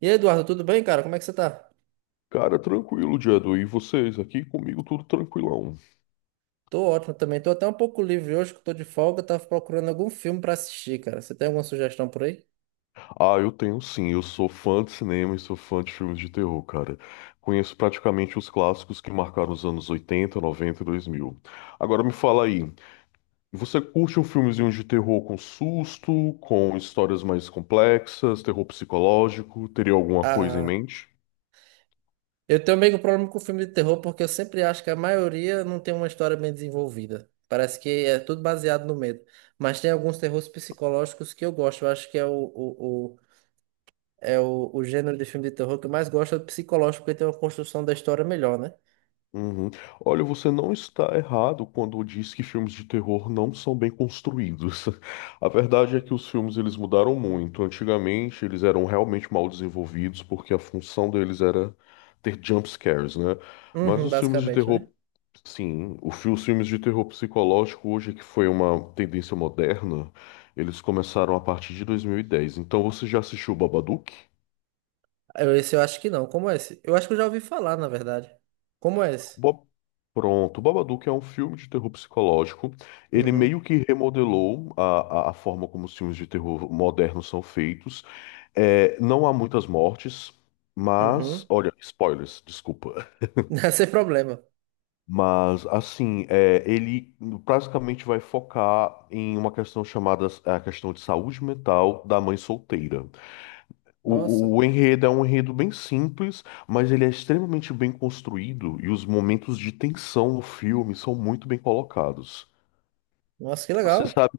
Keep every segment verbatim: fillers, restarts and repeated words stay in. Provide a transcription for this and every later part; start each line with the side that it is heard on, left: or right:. right: E aí, Eduardo, tudo bem, cara? Como é que você tá?
left: Cara, tranquilo, Jadu. E vocês aqui comigo, tudo tranquilão.
right: Tô ótimo também. Tô até um pouco livre hoje, que eu tô de folga. Tava procurando algum filme pra assistir, cara. Você tem alguma sugestão por aí?
left: Ah, eu tenho sim. Eu sou fã de cinema e sou fã de filmes de terror, cara. Conheço praticamente os clássicos que marcaram os anos oitenta, noventa, e dois mil. Agora me fala aí, você curte um filmezinho de terror com susto, com histórias mais complexas, terror psicológico? Teria alguma coisa em
right: Ah,
left: mente?
right: eu tenho meio que um problema com filme de terror, porque eu sempre acho que a maioria não tem uma história bem desenvolvida. Parece que é tudo baseado no medo. Mas tem alguns terrores psicológicos que eu gosto. Eu acho que é o, o, o- é o, o gênero de filme de terror que eu mais gosto é o psicológico, porque tem uma construção da história melhor, né?
left: Uhum. Olha, você não está errado quando diz que filmes de terror não são bem construídos. A verdade é que os filmes eles mudaram muito. Antigamente eles eram realmente mal desenvolvidos porque a função deles era ter jump scares, né? Mas
right: Uhum,
left: os filmes de
right: basicamente,
left: terror,
right: né?
left: sim, o fi- os filmes de terror psicológico hoje que foi uma tendência moderna, eles começaram a partir de dois mil e dez. Então você já assistiu Babadook?
right: Eu- Esse eu acho que não. Como é esse? Eu acho que eu já ouvi falar, na verdade. Como é esse?
left: Bob... Pronto, Babadook é um filme de terror psicológico. Ele
right: Uhum,
left: meio que remodelou a, a, a forma como os filmes de terror modernos são feitos. É, não há muitas mortes, mas.
right: uhum.
left: Olha, spoilers, desculpa.
right: Não é. Sem problema.
left: Mas, assim, é, ele basicamente vai focar em uma questão chamada é, a questão de saúde mental da mãe solteira.
right: Nossa,
left: O, o enredo é um enredo bem simples, mas ele é extremamente bem construído e os momentos de tensão no filme são muito bem colocados.
right: nossa, que
left: Você
right: legal.
left: sabe,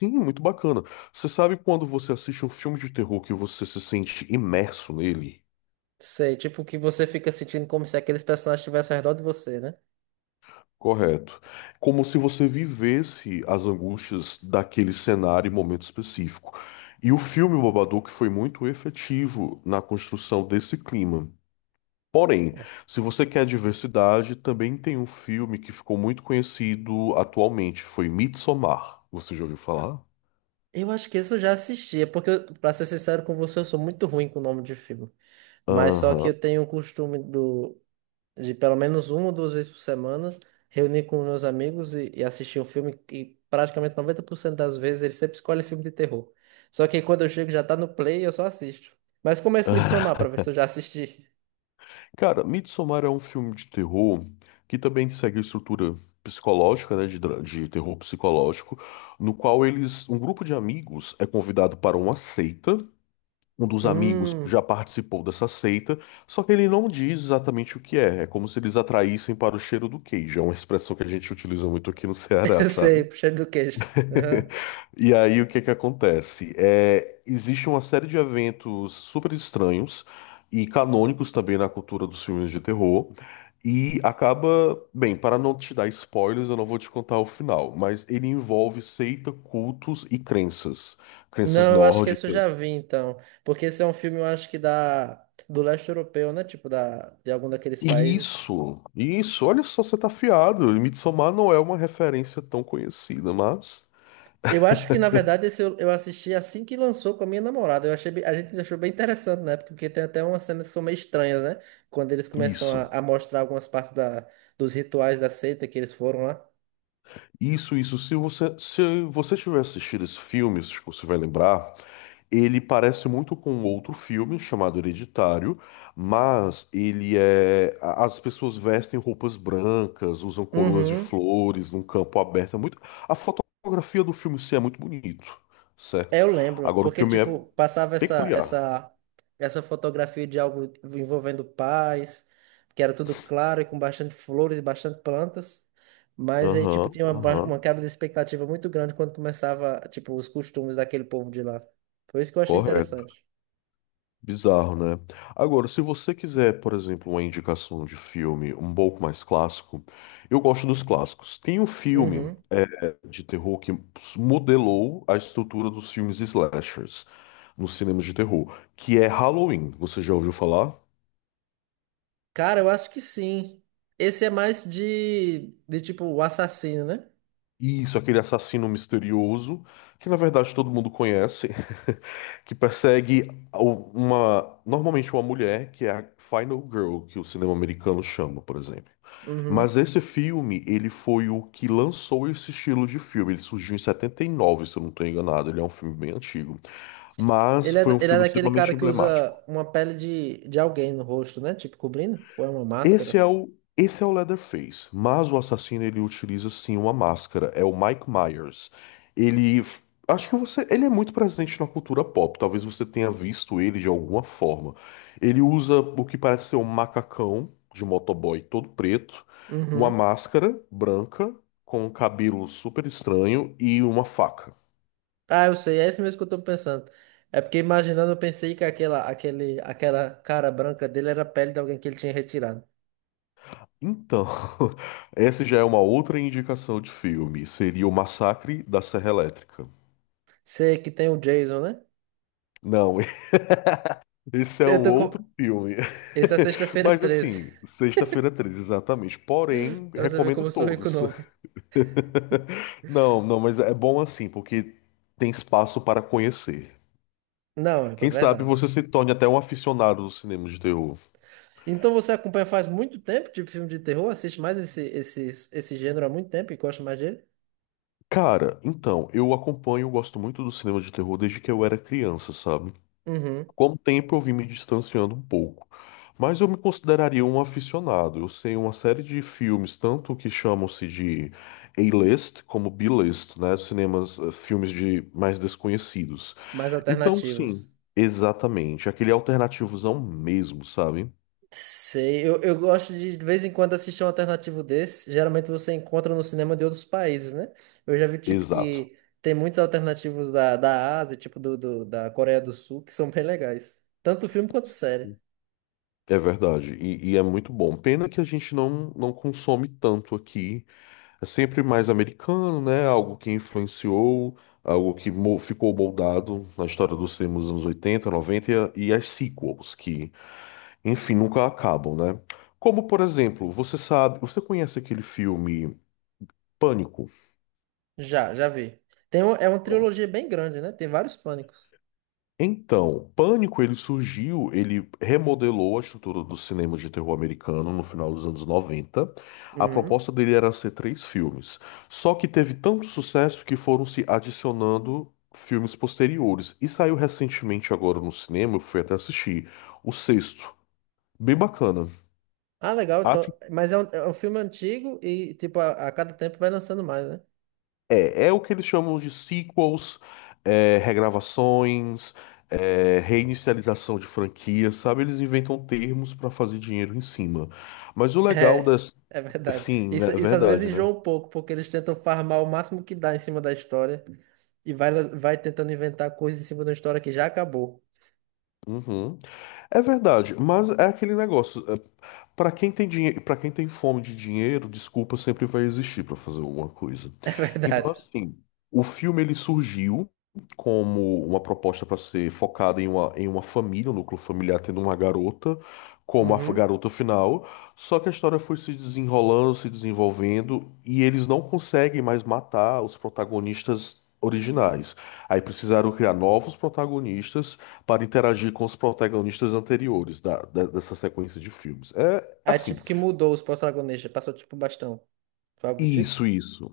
left: sim, muito bacana. Você sabe quando você assiste um filme de terror que você se sente imerso nele?
right: Sei, tipo que você fica sentindo como se aqueles personagens estivessem ao redor de você, né?
left: Correto. Como se você vivesse as angústias daquele cenário e momento específico. E o filme O Babadook foi muito efetivo na construção desse clima. Porém,
right: Nossa.
left: se você quer diversidade, também tem um filme que ficou muito conhecido atualmente, foi Midsommar. Você já ouviu falar?
right: Eu acho que isso eu já assisti, é porque, eu- pra ser sincero com você, eu sou muito ruim com o nome de filme. Mas só que
left: Aham.
right: eu tenho o costume do. De pelo menos uma ou duas vezes por semana, reunir com meus amigos e, e assistir um filme e praticamente noventa por cento das vezes ele sempre escolhe filme de terror. Só que quando eu chego já tá no play e eu só assisto. Mas começa a me dissomar pra ver se eu já assisti.
left: Cara, Midsommar é um filme de terror que também segue a estrutura psicológica, né, de, dra- de terror psicológico, no qual eles, um grupo de amigos é convidado para uma seita. Um dos amigos
right: Hum,
left: já participou dessa seita, só que ele não diz exatamente o que é. É como se eles atraíssem para o cheiro do queijo. É uma expressão que a gente utiliza muito aqui no Ceará,
right: eu
left: sabe?
right: sei, pro cheiro do queijo. Aham.
left: E aí o que que acontece? É, existe uma série de eventos super estranhos e canônicos também na cultura dos filmes de terror. E acaba, bem, para não te dar spoilers, eu não vou te contar o final, mas ele envolve seita, cultos e crenças. Crenças
right: Não, eu acho que esse eu
left: nórdicas.
right: já vi, então. Porque esse é um filme, eu acho que da, do leste europeu, né? Tipo, da, de algum daqueles países.
left: Isso, isso, olha só, você tá afiado. Midsommar não é uma referência tão conhecida, mas
right: Eu acho que, na verdade, esse eu, eu assisti assim que lançou com a minha namorada. Eu achei, bem- a gente achou bem interessante, né? Porque tem até umas cenas que são meio estranhas, né? Quando eles começam a,
left: isso,
right: a mostrar algumas partes da, dos rituais da seita que eles foram lá.
left: isso, isso. Se você, se você tiver assistido esse filme, se você vai lembrar, ele parece muito com outro filme chamado Hereditário, mas ele é. a- As pessoas vestem roupas brancas, usam coroas de
right: Uhum.
left: flores num campo aberto. É muito. A fotografia do filme em si é muito bonito,
right: É,
left: certo?
right: eu lembro,
left: Agora o
right: porque
left: filme é
right: tipo, passava essa
left: peculiar.
right: essa essa fotografia de algo envolvendo paz, que era tudo claro e com bastante flores e bastante plantas, mas aí tipo
left: Aham,
right: tinha uma, ba- uma
left: aham.
right: quebra de expectativa muito grande quando começava, tipo, os costumes daquele povo de lá. Foi isso que eu achei
left: Correto.
right: interessante.
left: Bizarro, né? Agora, se você quiser, por exemplo, uma indicação de filme um pouco mais clássico, eu gosto dos clássicos. Tem um filme
right: Uhum.
left: é, de terror que modelou a estrutura dos filmes slashers nos cinemas de terror, que é Halloween. Você já ouviu falar?
right: Cara, eu acho que sim. Esse é mais de de tipo o assassino, né?
left: Isso, aquele assassino misterioso, que na verdade todo mundo conhece, que persegue o- uma, normalmente uma mulher, que é a Final Girl, que o cinema americano chama, por exemplo.
right: Uhum.
left: Mas esse filme, ele foi o que lançou esse estilo de filme. Ele surgiu em setenta e nove, se eu não estou enganado. Ele é um filme bem antigo. Mas
right: Ele é,
left: foi um
right: ele é
left: filme
right: daquele cara
left: extremamente
right: que
left: emblemático.
right: usa uma pele de, de alguém no rosto, né? Tipo, cobrindo? Ou é uma
left: Esse
right: máscara?
left: é o, esse é o Leatherface, mas o assassino ele utiliza sim uma máscara, é o Mike Myers. Ele, acho que você, ele é muito presente na cultura pop, talvez você tenha visto ele de alguma forma. Ele usa o que parece ser um macacão de motoboy todo preto, uma
right: Uhum.
left: máscara branca com um cabelo super estranho e uma faca.
right: Ah, eu sei, é esse mesmo que eu tô pensando. É porque imaginando, eu pensei que aquela, aquele, aquela cara branca dele era a pele de alguém que ele tinha retirado.
left: Então, essa já é uma outra indicação de filme, seria o Massacre da Serra Elétrica.
right: Sei que tem o Jason, né?
left: Não, Esse é
right: Eu
left: um
right: tô
left: outro
right: com...
left: filme.
right: Esse é sexta-feira
left: Mas
right: treze
left: assim, Sexta-feira treze, exatamente. Porém,
right: Então você vê
left: recomendo
right: como eu sou rico o
left: todos.
right: nome.
left: Não, não, mas é bom assim, porque tem espaço para conhecer.
right: Não, é pra-
left: Quem sabe
right: verdade.
left: você se torne até um aficionado do cinema de terror.
right: Então você acompanha faz muito tempo, tipo filme de terror? Assiste mais esse, esse, esse gênero há muito tempo e gosta mais dele?
left: Cara, então, eu acompanho, eu gosto muito do cinema de terror desde que eu era criança, sabe?
right: Uhum.
left: Com o tempo eu vim me distanciando um pouco, mas eu me consideraria um aficionado. Eu sei uma série de filmes, tanto que chamam-se de A-list como B-list, né? Cinemas, eh, filmes de mais desconhecidos.
right: Mais
left: Então, sim,
right: alternativos.
left: exatamente. Aquele alternativozão mesmo, sabe?
right: Sei, eu, eu gosto de, de vez em quando assistir um alternativo desse. Geralmente você encontra no cinema de outros países, né? Eu já vi, tipo,
left: Exato.
right: que tem muitos alternativos da, da Ásia, tipo, do, do- da Coreia do Sul, que são bem legais. Tanto filme quanto série.
left: É verdade. E, e é muito bom. Pena que a gente não, não consome tanto aqui. É sempre mais americano, né? Algo que influenciou, algo que mo- ficou moldado na história do cinema dos anos oitenta, noventa e a- e as sequels, que, enfim, nunca acabam, né? Como, por exemplo, você sabe, você conhece aquele filme Pânico?
right: Já, já vi. Tem um- é uma trilogia bem grande, né? Tem vários pânicos.
left: Então, Pânico ele surgiu, ele remodelou a estrutura do cinema de terror americano no final dos anos noventa. A
right: Uhum.
left: proposta dele era ser três filmes. Só que teve tanto sucesso que foram se adicionando filmes posteriores. E saiu recentemente agora no cinema, eu fui até assistir, o sexto. Bem bacana.
right: Ah, legal. Então, mas é um, é um filme antigo e, tipo, a, a cada tempo vai lançando mais, né?
left: É, é o que eles chamam de sequels, é, regravações, é, reinicialização de franquias, sabe? Eles inventam termos para fazer dinheiro em cima. Mas o legal
right: É,
left: das.
right: é verdade.
left: Sim, né?
right: Isso,
left: é
right: isso às
left: verdade,
right: vezes enjoa
left: né?
right: um pouco, porque eles tentam farmar o máximo que dá em cima da história e vai, vai tentando inventar coisas em cima de uma história que já acabou.
left: Uhum. É verdade, mas é aquele negócio. É, para quem tem dinheiro, para quem tem fome de dinheiro, desculpa sempre vai existir para fazer alguma coisa.
right: É
left: Então,
right: verdade.
left: assim, o filme ele surgiu como uma proposta para ser focada em uma, em uma família, um núcleo familiar tendo uma garota como a f-
right: Uhum.
left: garota final, só que a história foi se desenrolando, se desenvolvendo e eles não conseguem mais matar os protagonistas originais. Aí precisaram criar novos protagonistas para interagir com os protagonistas anteriores da- da- dessa sequência de filmes. É
right: Aí,
left: Assim,
right: tipo, que mudou os protagonistas, passou tipo bastão. Foi algo do tipo?
left: isso, isso.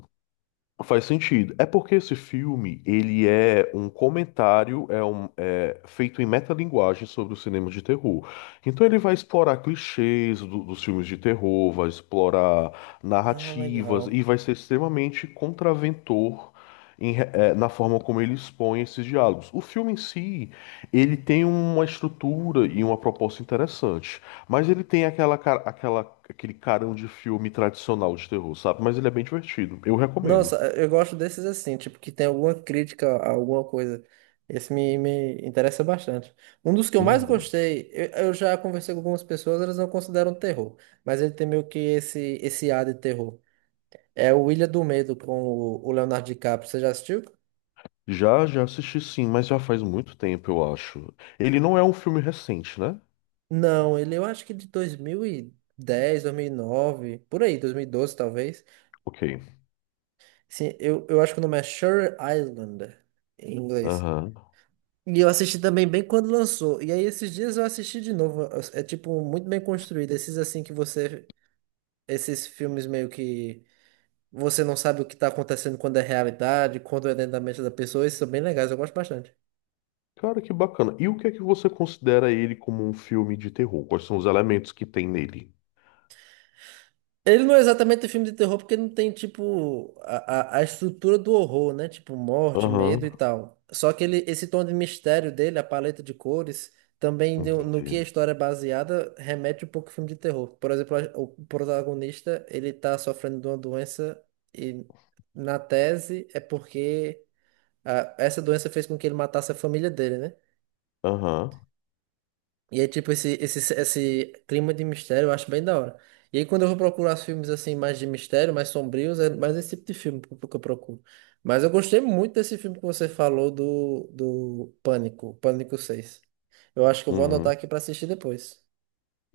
left: Faz sentido. É porque esse filme, ele é um comentário, é um é, feito em metalinguagem sobre o cinema de terror. Então ele vai explorar clichês do- dos filmes de terror, vai explorar
right: Ah,
left: narrativas e
right: legal.
left: vai ser extremamente contraventor em re- é, na forma como ele expõe esses diálogos. O filme em si, ele tem uma estrutura e uma proposta interessante, mas ele tem aquela, cara- aquela, aquele carão de filme tradicional de terror, sabe? Mas ele é bem divertido. Eu recomendo.
right: Nossa, eu gosto desses assim, tipo, que tem alguma crítica a alguma coisa. Esse me, me interessa bastante. Um dos que eu mais
left: Uhum.
right: gostei, eu, eu já conversei com algumas pessoas, elas não consideram terror, mas ele tem meio que esse, esse ar de terror. É o Ilha do Medo com o o Leonardo DiCaprio. Você já assistiu?
left: Já, já assisti sim, mas já faz muito tempo, eu acho. Ele não é um filme recente, né?
right: Não, ele eu acho que de dois mil e dez, dois mil e nove, por aí, dois mil e doze talvez.
left: Ok.
right: Sim, eu, eu acho que o nome é Shutter Island em inglês.
left: Aham.
right: E eu assisti também bem quando lançou. E aí esses dias eu assisti de novo. É é, tipo muito bem construído. Esses assim que você. Esses filmes meio que você não sabe o que tá acontecendo quando é realidade, quando é dentro da mente da pessoa. Esses são bem legais, eu gosto bastante.
left: Cara, que bacana. E o que é que você considera ele como um filme de terror? Quais são os elementos que tem nele?
right: Ele não é exatamente um filme de terror porque não tem, tipo, a, a, a estrutura do horror, né? Tipo, morte, medo e
left: Aham.
right: tal. Só que ele, esse tom de mistério dele, a paleta de cores, também deu- no
left: Entendi.
right: que a história é baseada, remete um pouco ao filme de terror. Por exemplo, a- o protagonista, ele tá sofrendo de uma doença e na tese é porque a- essa doença fez com que ele matasse a família dele, né?
left: Aham.
right: E é tipo, esse, esse, esse clima de mistério eu acho bem da hora. E aí, quando eu vou procurar os filmes assim, mais de mistério, mais sombrios, é mais esse tipo de filme que eu que eu procuro. Mas eu gostei muito desse filme que você falou do, do Pânico, Pânico seis. Eu acho que eu vou anotar
left: Uhum.
right: aqui pra assistir depois.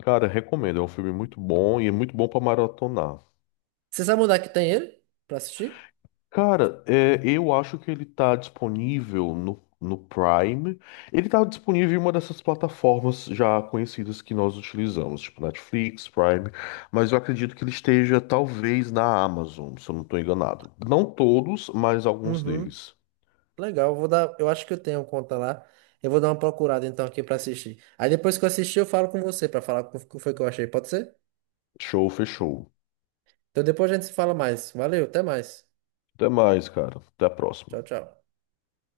left: Cara, recomendo. É um filme muito bom e é muito bom pra maratonar.
right: Você sabe onde é que tem ele? Pra assistir?
left: Cara, é, eu acho que ele tá disponível no, no Prime. Ele tá disponível em uma dessas plataformas já conhecidas que nós utilizamos, tipo Netflix, Prime, mas eu acredito que ele esteja talvez na Amazon, se eu não tô enganado. Não todos, mas alguns
right: Uhum.
left: deles.
right: Legal, eu vou dar. Eu acho que eu tenho conta lá. Eu vou dar uma procurada então aqui pra assistir. Aí depois que eu assistir, eu falo com você pra falar o que foi que eu achei. Pode ser?
left: Show, fechou.
right: Então depois a gente se fala mais. Valeu, até mais.
left: Até mais, cara. Até a próxima.
right: Tchau, tchau.